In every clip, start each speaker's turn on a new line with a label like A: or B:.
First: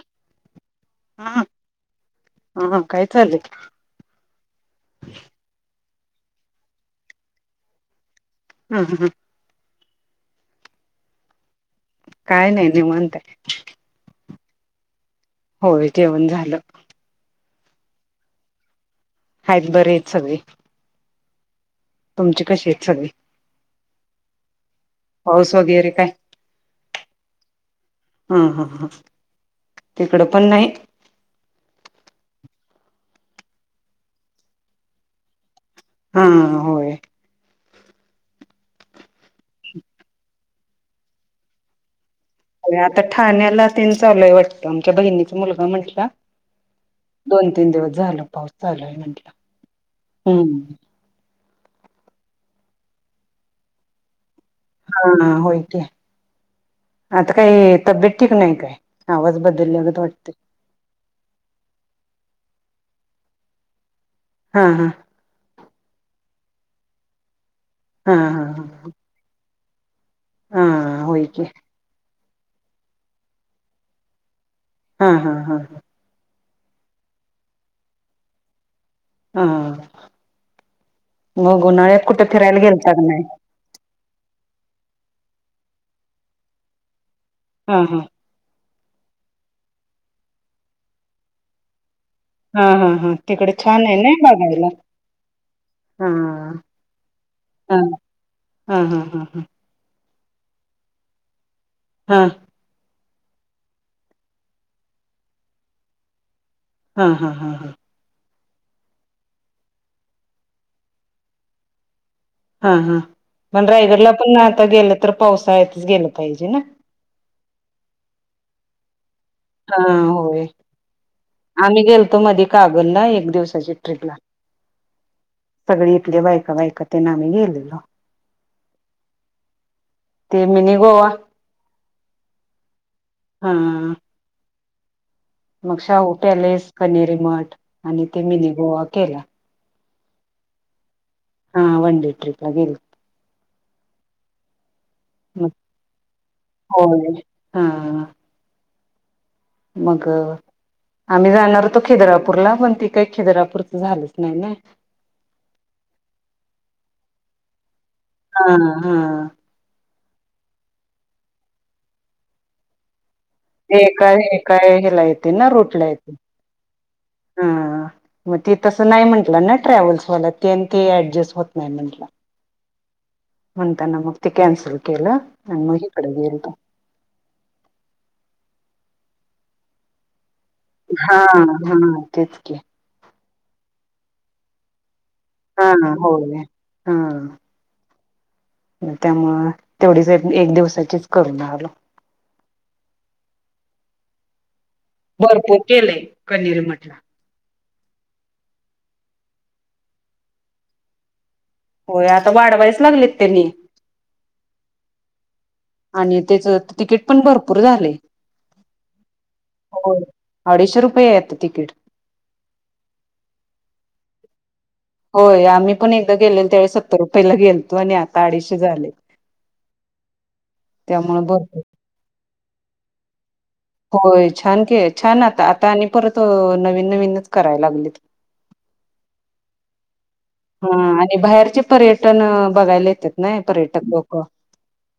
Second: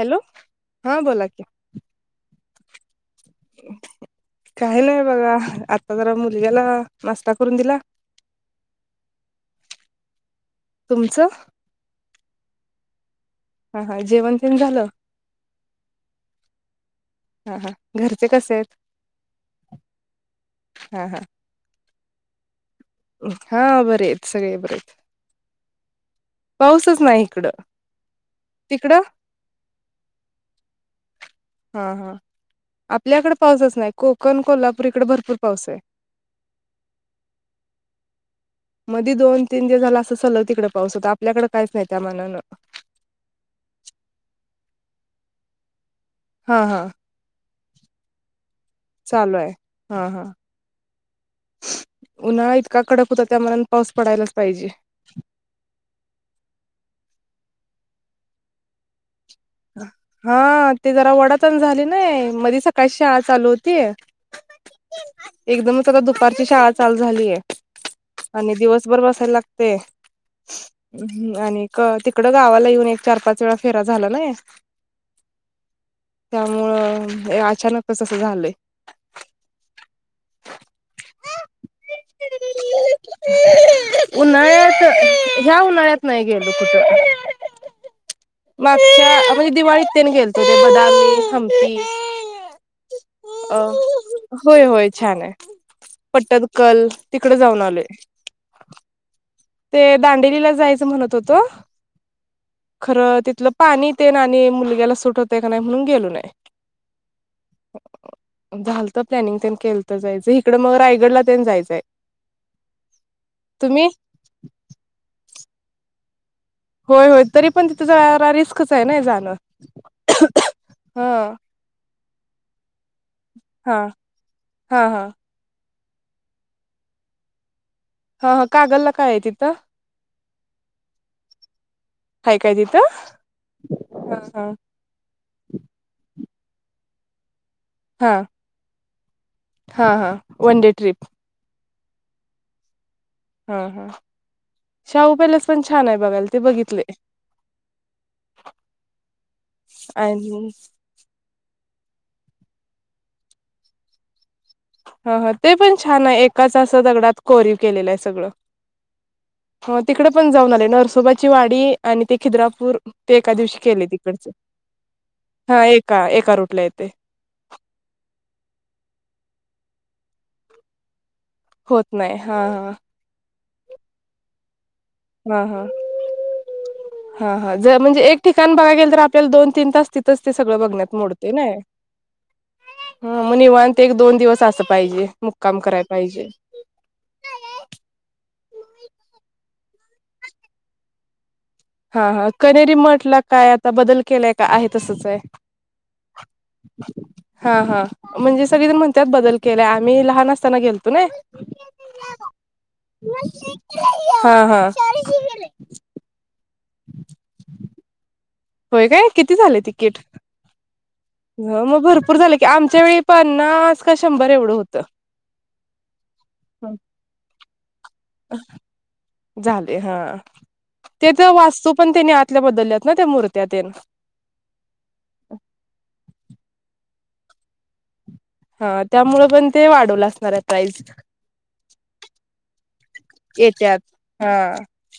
A: Hello हा बोला कि
B: हा काय चाललंय
A: काही नाही बघा आत त मुलग्याला नाश्ता करून दिला
B: हूं हूं!
A: तुमचं?
B: काय नाही निवांत आहे.
A: हा हा जेवण तेन झालं?
B: होय जेवण झालं.
A: हा हा घरचे कसे आहेत?
B: बरे आहेत सगळे.
A: हा हा!
B: तुमचे कशे हे?
A: हा बरे आहेत सगळे बरे आहेत.
B: पाऊस वगैरे
A: पाऊसच नाही हीकडं.
B: हा हा हा तिकडं पण नाही.
A: हा हा आपल्याकडे पाऊसच नाही, कोकण, कोल्हापूर इकडे भरपूर पाऊस आहे.
B: हा होय.
A: मध्ये दोन, तीन दिवस झाला असं सलग तिकडे पाऊस होता, आपल्याकडे काहीच नाही त्या मानान
B: आता ठाण्याला तेन चालूय वाटतंय, आमच्या बहिणीचा मुलगा म्हटला.
A: हा हा!
B: दोन, तीन दिवस झालं पाऊस चालुय म्हटलं
A: चालू आहे हा हा
B: हं.
A: उन्हाळा इतका कडक होता. त्या मनान पाऊस पडायला
B: हा होईल कि आता काय तब्येत ठीक नाही काय? आवाज बदलल्यागत वाटतंय
A: हा ते जरा वडाताण झाली नाही. मधे सकाळी शाळा चालू होती.
B: हा हा
A: एकदमच आता दुपारची शाळा चालु झाली आहे.
B: हा हा
A: आणि दिवसभर बसायला लागतेय,
B: हा हा होय की
A: आणि क ते इकडं गावाला येऊन एक, चार, पाच, वेळा फेरा झाला नाय
B: हा हा हा
A: त्यामुळं ए अचानकच कस, असं झालंय
B: हा! मग उन्हाळ्यात कुठे फिरायला गेलता का नाही?
A: उन्हाळ्यात ह्या उन्हाळ्यात नाही गेलो कुठं.
B: हा हं...
A: मागच्या म्हणजे दिवाळीत तेन गेलतो ते बदामी, हम्पी...
B: हा हा हा तिकडे
A: अ
B: छान आहे ना
A: होय
B: बघायला
A: होय छान आहे.
B: हा
A: पटदकल तिकडे जाऊन आले..
B: हा हा हा हा....
A: ते दांडेलीला जायचं म्हणत होतो...
B: हा....
A: खरं तिथलं पाणी ते ना आणि मुलग्याला सुट होतय का नाही? म्हणून गेलो नाही...
B: हा हा हा हा...
A: झालतं प्लॅनिंग त्यांनी केल तर जायचं इकडं मग रायगडला ते जायचंय....
B: हा हा पण
A: तुम्ही
B: रायगडला पण आता गेलं तर पावसाळच गेलं पाहिजे... ना
A: होय होय तरी पण तिथ जरा रिस्कच आहे ना जाणं?
B: हा होय...
A: हा
B: आम्ही गेलतो मधी कागलला एक दिवसाची
A: हा
B: ट्रिपला...
A: हा हा
B: सगळे इथले बायका बायकातेन आम्ही गेलतो...
A: हा हा कागलला काय आहे? तिथं
B: ते मिनी गोवा
A: काय काय तिथ?
B: हा
A: हं हा
B: मग शाहू पॅलेस कनेरी मठ आणि
A: हा
B: ते मिनी गोवा केलाय
A: हा- हा वन डे ट्रिप
B: हा वन डे ट्रिप गेले
A: हम्म- हम्म शाहू पॅलेस
B: मग
A: पण छान आहे बघायल ते बघितलय
B: होय हा मग आम्ही जाणार होतो खिद्रापूरला पण ती काही खिद्रापूरच झालंत..
A: ह -ह ते पण छान आहे एकाच असं दगडात कोरीव.. केलेलं आहे सगळं...
B: हा हा.
A: तिकडे पण जाऊन आले नरसोबाची वाडी आणि ते खिद्रापूर... ते एका दिवशी
B: हे
A: केले
B: काय
A: तिकडचे
B: हे काय ह्याला येते
A: हा एका एका रूटला येतंय...
B: हा -हा मग ते तसं नाही म्हंटलं ना ट्रॅव्हल्स वाला ते आणि ते ऍडजस्ट
A: होत नाही हा -हा..
B: म्हणताना मग त कॅन्सल.. केलं
A: हा -हा
B: आणि मग इकडे गेलतो.
A: -हा -हा जर म्हणजे एक ठिकाण बघा गेल तर आप.. दोन तीन तास तिथंच ते सगळं बघण्यात
B: हा
A: मोडताय नाय...
B: हा. तेच की.
A: ह मग निवण ते एक दोन दिवस असं पाहिजे.. मुक्काम
B: हा.
A: करायला पाहिजे....
B: होय हा मग त्यामुळ तेवढीच एक दिवसाचीच करून....
A: हा- हा कनेरी मटला काय आता बदल केलाय का आहेत..
B: भरपूर केलंय कनेरी मटला
A: हा -हा म्हणजे सगळेजण म्हणतात बदल केलाय आम्ही लहान असताना गेलतो नाय...
B: होय आता वाढवायच लागलेत त्यांनी...
A: हा हा
B: आणि त्याच तिकीट पण भरपूर झालेय..
A: होय काय किती झाले तिकीट...
B: अडीचशे रुपये आहे आता
A: हो
B: तिकीट
A: मग भरपूर झाले की आमच्या वेळी पन्नास का शंभर एवढं होत...
B: होय आम्ही पण एकदा गेलेल त्यावेळी सत्तर रुपयेला गेल..
A: झाले हा
B: त्यामुळे
A: त्याच
B: भरपूर
A: वास्तू पण त्याने आ... ततल्या बदलल्यात ना ते मुर्त्या..
B: होय छान क छान आता आता आणि परत नवीन नवीनवीच करायला लागले...
A: हा त्यामुळेळ पण ते वाढवल असलं..
B: हा आणि बाहेरचे पर्यटन बघायला येतात ना
A: येत्यात
B: पर्यटक लोक..
A: हा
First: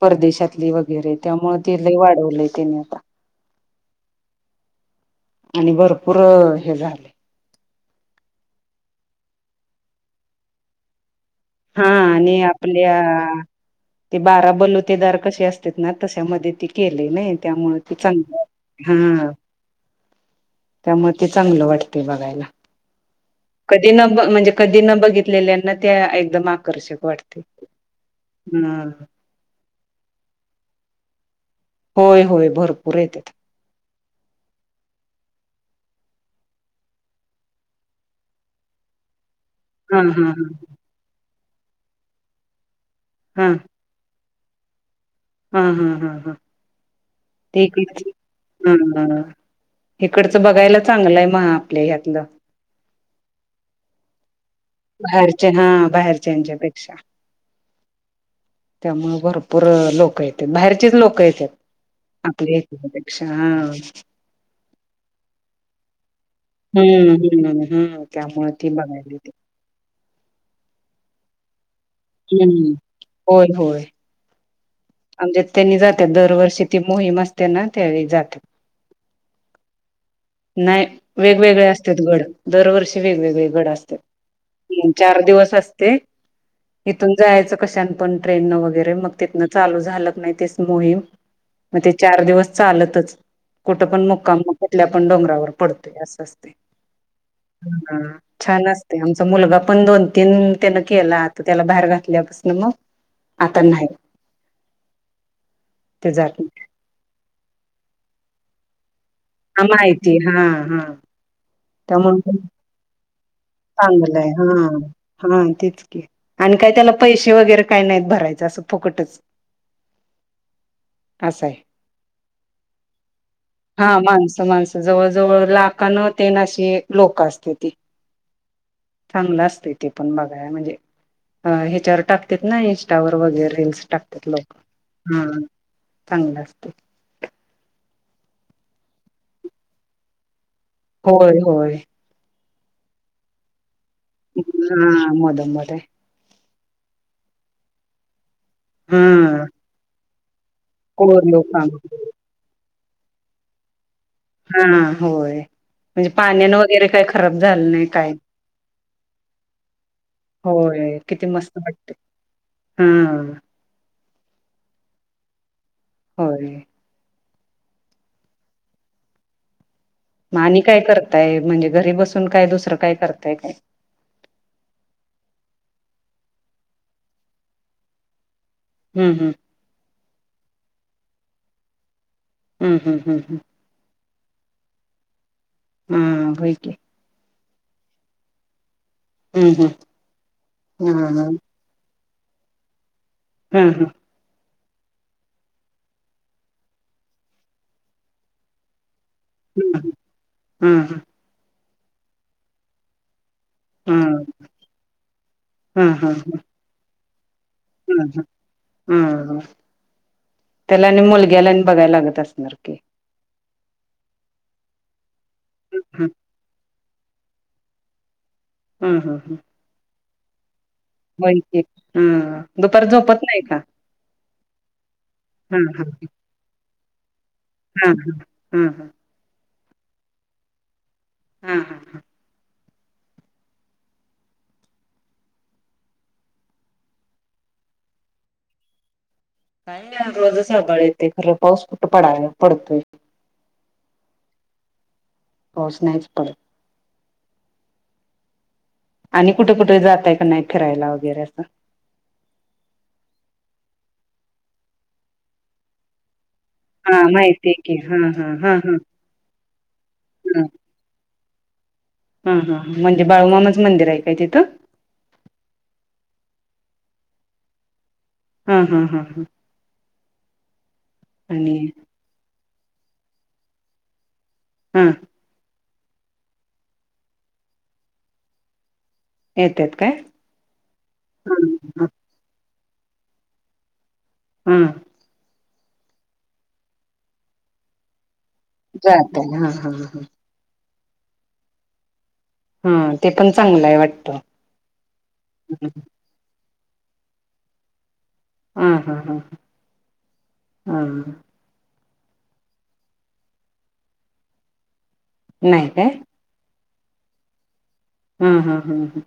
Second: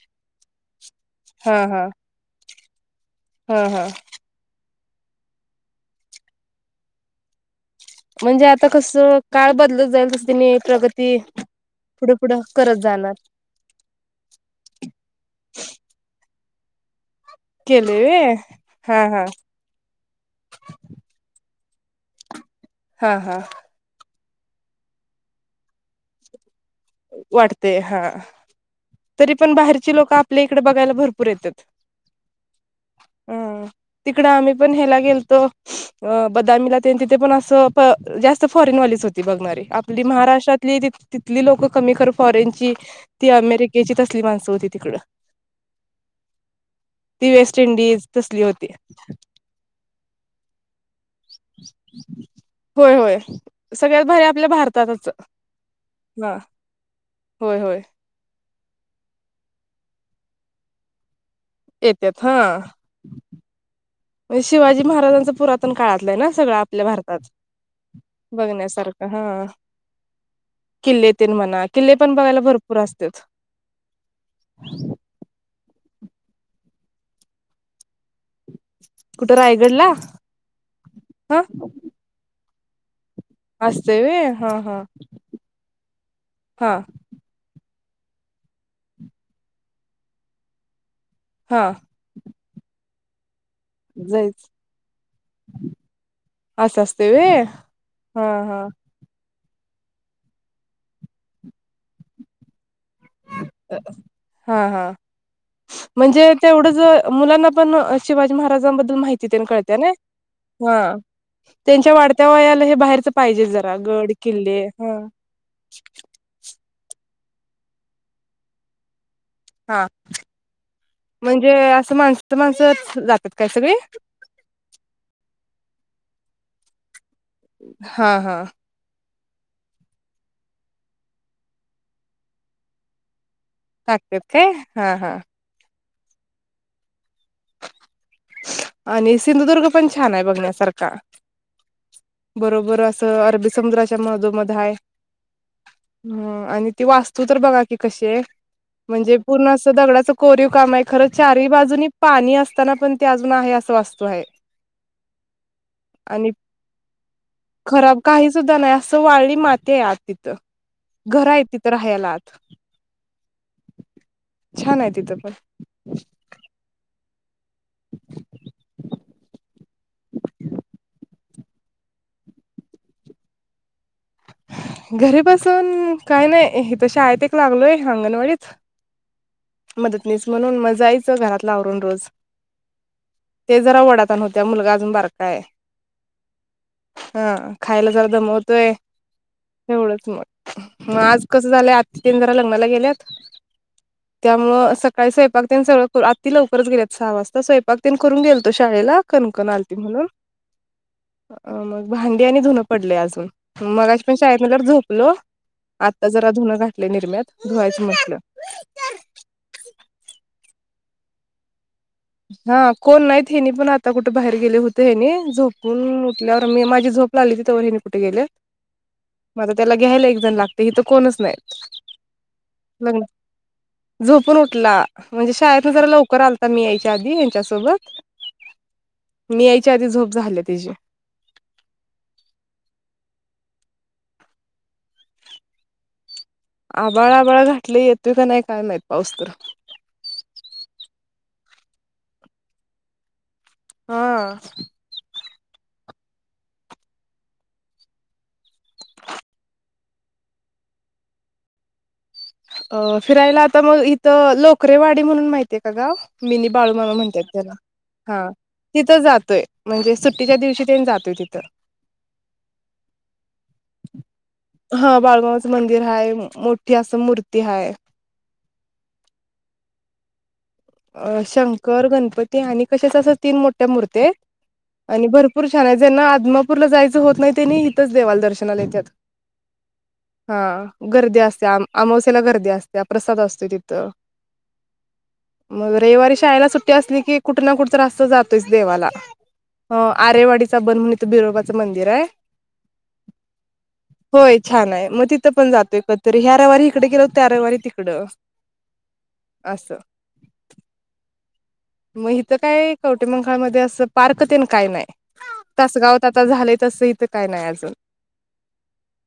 B: परदेशातली वगैरे त्यामुळ ती लाय वाढवलंय त्यांनी आता...
A: ह, ह.
B: [inaudible] आणि भरपूर हे झालय.
A: म्हणजे आता कस काळ बदलत जाईल तसं त्यांनी प्रगती
B: हा
A: पुढे पुढं
B: आणि
A: करत
B: आपल्या
A: जाणार
B: ते बारा बलुतेदार कसे असतात ना तशामध्ये ते केले नाई. त्यामुळे ते
A: केले व्हय
B: चांगलं हा [inaudible] त्यामुळे ते चांगलं वाट ते बघायला.
A: हा, हा
B: कधी न म्हणजे कधी न बघितलेल्यांना त्या एकदम आकर्षक वाटते.
A: वाटतेय. हा
B: हम्म.
A: तरी पण बाहेरची लोक आपल्या इकड बघायला भरपूर येतात.
B: होय, होय भरपूर येत्यात.
A: तिकड आम्ही पण हे्याला गेलतो अ बदामीला तेन तिथे पण असं जास्त फॉरेनवालीच. होती बघणारी.
B: हा
A: आपली
B: हा
A: महाराष्ट्रातली तिथली लोक कमी कर खर फॉरेनची ती
B: हा
A: अमेरिकेची तसली माणसं होती तिकड.
B: हा, हा्, हा, हा.
A: ती वेस्ट
B: ते
A: इंडिज
B: [unintelligible]
A: तसली होती
B: हा ह इकडचं बघायलाच
A: [inaudible] होय, होय सगळ्यात भारी आपल्या भारतात
B: बाहेरचे हा बाहेरच्यांच्या पेक्षा
A: होय होय
B: [inaudible] त्यामुळे भरपूर लोक येत्यात बाहेरचेच लोक येत्यात.
A: येत्यात ह [inaudible] म्हणजे शिवाजी महाराजांच पुरातन काळातलं आहे ना सगळ आपल्या
B: हम्म
A: भारतात
B: हम्म हम्म त्यामुळे ती
A: बघण्यासारखं
B: बघायला
A: ह
B: येते.
A: किल्लेतेन म्हणा किल्ले पण बघायला
B: हम्म
A: भरपूर असत्यात.
B: होय होय
A: [inaudible]
B: आमच्यात त्यांनी जात्यात दरवर्षी ती मोहीम असते ना त्यावेळी. जात्यात.
A: कुठं रायगडला
B: नाही
A: हा
B: वेगवेगळे असत्यात गड दरवर्षी जा वेवेगळे गड असत्यात
A: असते व हा हा
B: म चार दिवस असते.
A: हा
B: इथून जायचं कशा न पण ट्रेनन वगैरे मग तिथनं चालू झाल क नही तेच मोहीम
A: हा
B: मग ते चार दिवस चालतच. कुठं पण मुक्काम
A: जायच
B: म कुठल्या पण डोंगरावर पडतोय असं असते.
A: असं असते व्हय
B: ह
A: हा हा
B: छान असते आमचा मुलगा पण दोन तीन त्यान केला आता त्याला बाहेर घातल्यापासन मग आता नाही.
A: हा हा
B: ते जात
A: म्हणजे
B: नाही
A: तेवढंच होय मुलांना पण शिवाजी महाराजांबद्दल माहिती तेन कळत्या नी हा. त्यांच्या वाढत्या
B: त्यामुळे
A: वयाला हे बाहेरच पाहिजे जरा गड-किल्ले हा.
B: तेच की आणि काही त्याला पैसे वगैरे काही नाहीत भरायचं असं फुकटच.
A: हा [inaudible]
B: असं
A: म्हणजे
B: आहे
A: असं माणसात, माणसंच जातात काय सगळी?
B: हा माणसं माणसं जवळ जवळ लाखान तेन अशी लोक असते ती
A: हा, हा.
B: चांगलं असतंय ते पण बघाया म्हणजे अ ह्याच्यावर टाकतेत ना इंस्टावर वगैरे. त्यावेळेस टाकतात
A: काय
B: लोक
A: हा हा
B: ह चांगल असतय.
A: आणि सिंधुदुर्ग पण छान आहे बघण्यासारखं.
B: होय, होय.
A: बरोबर असं अरबी समुद्राच्या मधोमध हाय
B: हा मधम मध्ये
A: [inaudible] ह. आणि ती वास्तु तर बघा की कशी आहे
B: हा
A: म्हणजे पूर्ण अस दगडाच कोरीव काम आहे खरं
B: कोर
A: चारही
B: लोक
A: बाजूंनी पाणी असताना पण ते अजून आहे असं असत.
B: हा, होय. म्हणजे
A: आणि
B: पाण्यान वगैरे काही खराब झालं नाही
A: खराब
B: काय [inaudible]
A: काही सुद्धा नाही असं वाळली माती आहे आत तिथं
B: होय. बाई किती
A: घर आहे
B: मस्त
A: तिथं
B: वाटत
A: राहायला आत
B: ह.
A: छान आहे तिथं पण
B: हो रे मा आणि काय करताय म्हणजे घरी बसून काय दुसरं काय करताय काय
A: घरी बसून काय नाही तसे आय ते एक लागलोय अंगणवाडीच
B: हम् हम्म
A: मतनीस म्हणून मजायचं घरातला आवरून रोज
B: हम्म हम्म हम्म हम्म
A: ते जरा वडाताण होत्या मुलगा अजून बार का हाय
B: हा होयकी
A: हा खायला जरा दमवतोय
B: हम्म
A: तेवढंच मग मग आज
B: हम्म
A: कसं झालंय आ तीन जरा लग्नाला गेल्यात
B: हम्म हम्म
A: त्या सकाळी स्वयंपाक तेन सगळ आाती लवकरच गेलेत सहा वाजता स्वयंपाक ते करून गेल तो शाळेला कणकण आलती म्हणून
B: हम्म हम्म
A: अ मग भांडी आणि धुनं पडले अजून मगाशी पण शाळेत म तर झोपलो
B: हम्म
A: आत्ता जरा
B: हम्म
A: धुनं घातलय निर्म्यात धुवायचं म्हटलं
B: हम त्याला आणि मुलग्याला बघायला लागत असणार
A: हा
B: की
A: कोण नाहीत हेनी पण आता कुठे बाहेर गेले होते हेनी झोपून
B: हम्म
A: उठल्यावर मी माझी झोप लागली तिथ व हि कुठे गेले मग आता त्याला घ्यायला एकजण लाग
B: बै हा दुपार
A: लग्न
B: झोपत नाही का
A: झोपून उठला म्हणजे
B: हम्म
A: शाळेतन जरा
B: हम्म
A: लवकर आलता मी याय च्यासोबत
B: हम्म हम्म हम्म
A: मी यायच्या आधी झोप झाल्या त्यची
B: हं हं हं
A: आबाळा आबाळा घातलंय येतोय का नाही काय माहित पाऊस तर
B: काय नाहीरोजच आभाळ येतंय खरं पाऊस कुठं पडाला पडतोय
A: हा
B: पाऊस नाहीच पडत. आणि कुठं कुठं जाताय का नाही फिरायला वगैरे असं
A: अ फिरायला आता मग इथं लोकरेवाडी म्हणून माहितीय का गाव मिनी बाळूमामा
B: हा
A: म्हणत्यात त्याला
B: माहितीय की
A: हा
B: हा
A: तिथं जातोय म्हणजे सुट्टीच्या दिवशी तेनं जातोय तिथं
B: हा हा हा म्हणजे बाळूमामाचं मंदिर आहे काय तिथं
A: हा बाळूमामाचं मंदिर हाय मोठी असं मूर्ती हाय
B: हम्म हम्म हम्म हम्
A: अ शंकर, गणपती आणि कशाचं असंसं तीन मोठ्या मुर्त्या आहेत
B: हा
A: आणि भरपूर छान आहे ज्यांना आदमापूरला जायचं होत नाही त्यनी हितच देवाला दर्शनाला येतात.
B: येतात काय?
A: हा गर्दी असत्या आम
B: हा
A: अमावस्येला गर्दी अस त्या प्रसाद असतोयं तिथं
B: हम्म
A: मग रविवारी शाळेला सुट्टी असली की कुठं ना कुठं तर असं जात तोयचं देवाला. हा आरेवाडीचा बन म्हणून इथं बिरोबाच मंदिर आहे
B: हा ते पण चांगलं आहे वाटतं.
A: होय छान आहे, मग तिथं पण जातोय कधीतरी ह्या रविवारी हि कडे गेलो होतो त्या रविवारी तिकडं
B: हम् हम्म हम् हम
A: असं.
B: हम्म
A: मग इथं काय कवठेमहांकाळ मध्ये असं पार्क तेनं काय नाय
B: नाही काय
A: तासगावात आता झालय तसं इथं काय नाय अजून
B: हम्म हम्म हम्म हम्म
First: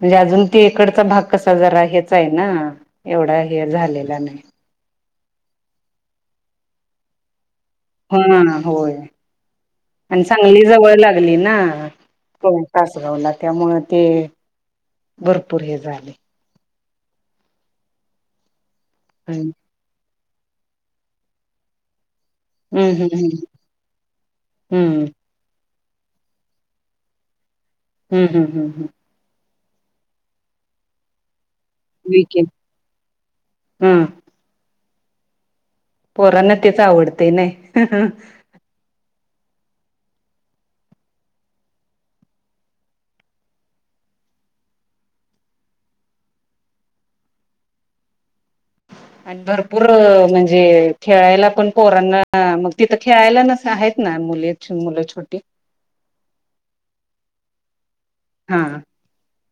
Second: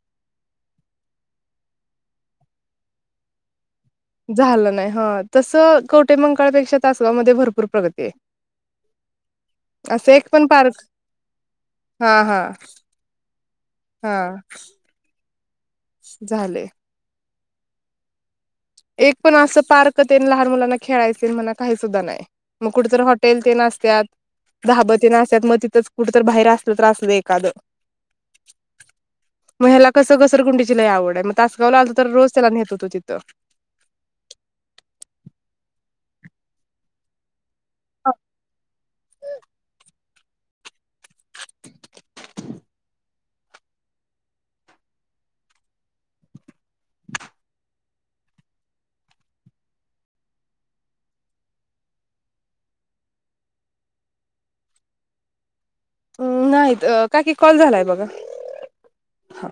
B: म्हणजे अजून तिकडचा भाग कसा जरा हेचं आहे ना एवढा हे झा
A: झालं नाही ह तसं कवठेमंकाळ पेक्षा तासगाव मध्ये भरपूर प्रगती आहे.
B: हा होय
A: असं
B: आणि
A: एक पण
B: सांगली
A: पार्क
B: जवळ लागली ना
A: हा हा
B: हो तासगावला त्यामुळं ते
A: हा
B: भरपूर हे झालंय
A: झाले. एक पण
B: हम्म
A: असं पार्क तेन लहान मुलांना खेळायचं तेन म्हणा काही सुद्धा नाही मग कुठं तर
B: हम्म
A: हॉटेल तेन असत्यात, धाबं
B: हम्म
A: तेन असत्यात मग तिथंच कुठं तर बाहेर आसलं तर आसलं एखादं
B: हम्म हम्म हम्म हम्म
A: म ह्याला कसं घसरगुंडीची लई आवड हाय, मग तासगावला आलतो तर रोज
B: विकेंड
A: त्याला न्हेत व्हतो तिथं
B: हम्म. पोरांना तेच आवडतंय नाई हं हं.
A: [inaudible]
B: [inaudible] आणि भरपूर म्हणजे खेळायला, पण पोरांना मग तिथं खेळायला नसा आहेत ना. मुले छो मुलं छोटी
A: अ नाहीत काकी कॉल झालाय बघा
B: हा
A: हा.